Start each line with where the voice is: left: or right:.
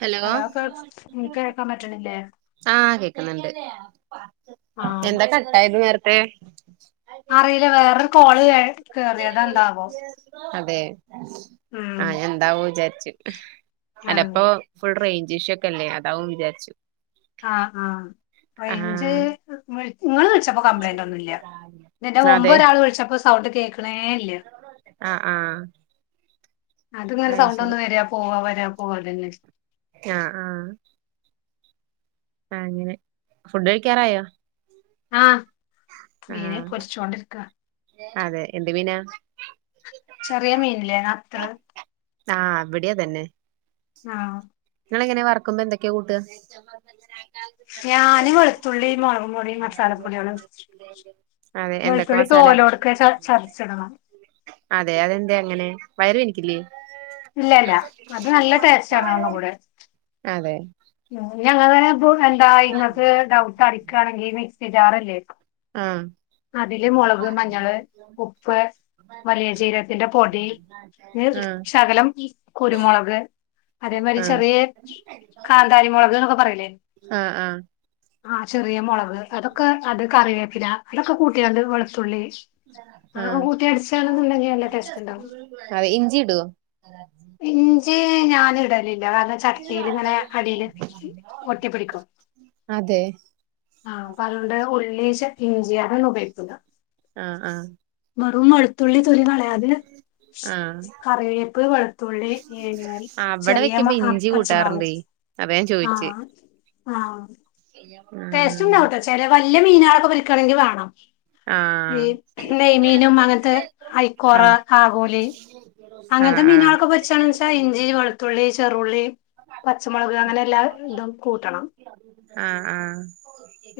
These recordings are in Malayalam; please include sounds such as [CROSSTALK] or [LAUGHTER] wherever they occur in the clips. right: ഹലോ
left: അതാ ഫാസ്റ്റ് നിങ്ങക്ക് കേക്കാൻ പറ്റണില്ലേ
right: ആഹ് കേക്കുന്നുണ്ട്
left: ആഹ്
right: എന്താ കട്ടായത് നേര്ത്തെ
left: അറിയില്ല വേറൊരു കോള്ലെ കേറിയതെന്താവോ
right: അതെ
left: ഉം
right: ആ ഞാ എന്താവു വിചാരിചിട്ട്
left: ആഹ്
right: ചെലപ്പോ ഫുൾ റേഞ്ച് ഇഷൂക്കെല്ലേ അതാവൂന്ന് വിചാരിച്ചു
left: ആഹ് ആഹ് റയിഞ്ച്
right: ആഹ്
left: വി നിങ്ങള് വിളിച്ചപ്പോ കംപ്ലയിന്റ് ഒന്നുല്ല ഇന്റെ
right: അതെ
left: മുമ്പൊരാള് വിളിച്ചപ്പോ സൗണ്ട് കേൾക്കണേ ഇല്ല
right: ആഹ് ആഹ്
left: അത്ങ്ങള
right: അത് ശരി
left: സൗണ്ടൊന്നും വെരുക പോവാ വെരാ പോവതന്നേ
right: ആഹ് ആഹ് ആ അങ്ങനെ ഫുഡ് കഴിക്കാറായോ
left: ആഹ് മീന്
right: ആഹ്
left: പൊരിച്ചോണ്ടിരിക്ക
right: അതെ എന്ത് മീന
left: ചെറിയ മീനില്ലേ നത്തള്
right: ആഹ് ഇവിടെയ തന്നെ
left: ഹാ
right: നിഞങ്ങളെങ്ങനെ വർക്കുംമ്പോ എന്തൊക്കെയാ കൂട്ടുക
left: ഞാന് വെളുത്തുള്ളി മൊളക് പൊടി മസാല പൊടികള്
right: ദാണ്ടെ
left: വെളുത്തുള്ളി തോലോടുക്കെ ചതച്ചിടണം
right: അതെ അതെന്താ അങ്ങനെ വയർ വേനിക്കില്ലേ
left: ഇല്ലില്ല അത് നല്ല ടേസ്റ്റാണ് ഒന്നും കൂടെ
right: അതെ
left: ഉം ഞങ്ങള് ഇപ്പൊ എന്താ ഇങ്ങത്തെ ഡൗട്ട് അടിക്കാണെങ്കി മിക്സി ജാറില്ലേ
right: ആം
left: അതില് മൊളക് മഞ്ഞള് ഉപ്പ് വലിയ ജീരത്തിന്റെ പൊടി
right: ആഹ്
left: ശകലം കുരുമൊളക് അതേ മാരി
right: ആഹ്
left: ചെറിയ കാന്താരി മൊളക് എന്നൊക്കെ പറയില്ലേ
right: ആഹ് ആഹ്
left: ആഹ് ചെറിയ മൊളക് അതൊക്കെ അത് കറിവേപ്പില അതൊക്കെ കൂട്ടിയാണ്ട് വെളുത്തുള്ളി ആ
right: ആഹ്
left: ഊട്ടി അടിച്ചാണെന്നുണ്ടെങ്കി നല്ലാ ടേസ്റ്റിണ്ടാവും
right: ആ ഇഞ്ചിടുവോ
left: ഇഞ്ചി ഞാൻ ഇടലില്ല കാർണെ ചട്ടീലിങനെ അടിയില് ഒട്ടി പിടിക്കും
right: അതെ
left: ആ അപ്പൊ അതോണ്ട് ഉള്ളേച്ച ഇഞ്ചി അതൊന്നും ഉപയിക്കൂല
right: ആഹ് ആഹ്
left: വെറും വെളുത്തുള്ളി തൊലി കളയാതെ
right: ആഹ്
left: കറിയേപ്പ് വെള് ഉള്ളി
right: അവിടെ
left: ചെറിയമ്മ
right: വെക്കുമ്പോ ഇഞ്ചി
left: പച്ചമൊളകും
right: കൂട്ടാറുണ്ടേ
left: ആഹ് ആം
right: ചെയ്യ
left: ടേസ്റ്റ് ഉണ്ടാവട്ടെ ചെല വലിയ മീന ആളൊക്കെ വിൽക്കണമെങ്കിൽ വേണം ഈ നെയ്മീനും അങ്ങനത്തെ അഐക്കോറ ആഗോലി
right: [INAUDIBLE]
left: അങ്ങനത്തെ
right: ആഹ്
left: മീനുകളൾൊക്കെ വെച്ചണ വെച്ചാൽ ഇഞ്ചി വെളുത്തുള്ളി ചെറുുള്ളി പച്ചമുളക് അങ്ങനെ എല്ലാ ഇതും കൂട്ടണം
right: ആഹ ആഹ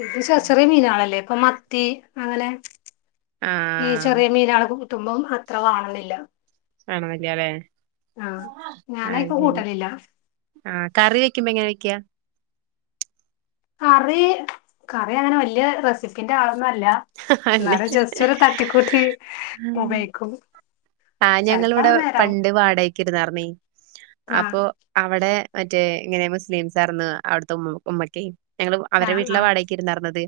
left: ഇത് ശവചെറിയ മീനാണല്ലേ ഇപ്പൊ മത്തി അങ്ങനെ ഈ
right: ആഹ്
left: ചെറിയ മീനാൾ കുട്ടുമ്പം അത്ര വണണില്ല
right: വേണന്നില്ലാല്ലേ
left: ആഹ
right: അത്
left: ഞാനായിക്ക
right: ശരി
left: കൂട്ടലില്ല
right: ആഹ് കറി വെക്കുമ്പോ എങ്ങനെ വെക്ക
left: കറി കറി അങ്ങനെ വല്യ റെസിപ്പിന്റെ ആളൊന്നുംഇല്ല
right: അല്ലേ
left: ലാര ജസ്ചല്ല തട്ട കുട്ടി മബൈക്ക
right: ആഹ് ഞങ്ങിവിടെ പണ്ട് വാടകക്ക് ഇരുന്നാരന്ന
left: ആ
right: അപ്പൊ അവിടെ മറ്റേ ഇങ്ങനെ മുസ്ലിംസ ആന്ന് അവിടുത്തെ ഉമ്മ ഉമ്മക്കെയ ഞങ്ങള്
left: ആ
right: അവരെടെ
left: ആ
right: വീട്ടിലെ വാടകക്ക് ഇരുന്നാഞ്ഞത്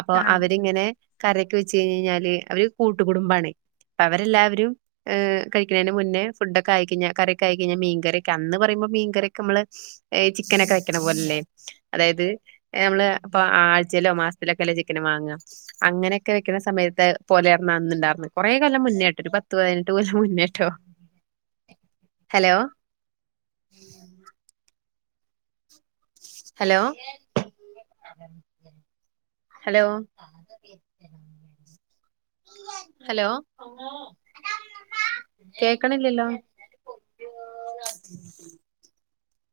right: അപ്പൊ
left: ആ
right: അവരിങ്ങനെ കറിയൊക്കെ വെച്ച് കഴിഞ്ഞ് കഴിഞ്ഞാല് അവര് കൂട്ട കുടബാണ് അപ്പ അവരെല്ലാവരും ഏഹ് കഴിക്കുന്നന് മുന്നേ ഫുഡ്ൊക്കെ കയഴിഞ്ഞ കറൊക്കെയക്കഴിഞ്ഞാ മീകരൊെ അന്ന് പറയുമ്പോ മീൻകരൊക്കെ നമ്മള് ഏഹ് ചിക്കനൊക്കെ വെക്കണ പോലല്ലേ അതായത് നമ്മള് ഇപ്പൊ ആഴ്ചയിലോ മാസത്തിലോക്കെല്ല ചിക്കന് വാങ്ങാ അങ്ങനെയക്കെ വെക്കണ സമയത്ത് പോലെആർന്ന് അന്നുണ്ടാർന്നു കുറെേ കാലം മുന്നേ ആട്ട ഒരു പത്ത് പതിന പത്ത് കൊല്ലം മുന്നേട്ടോ ഹലോ ഹലോ ഹലോ
left: [INAUDIBLE]
right: ഹലോ കേക്കണില്ലല്ലോ [INAUDIBLE]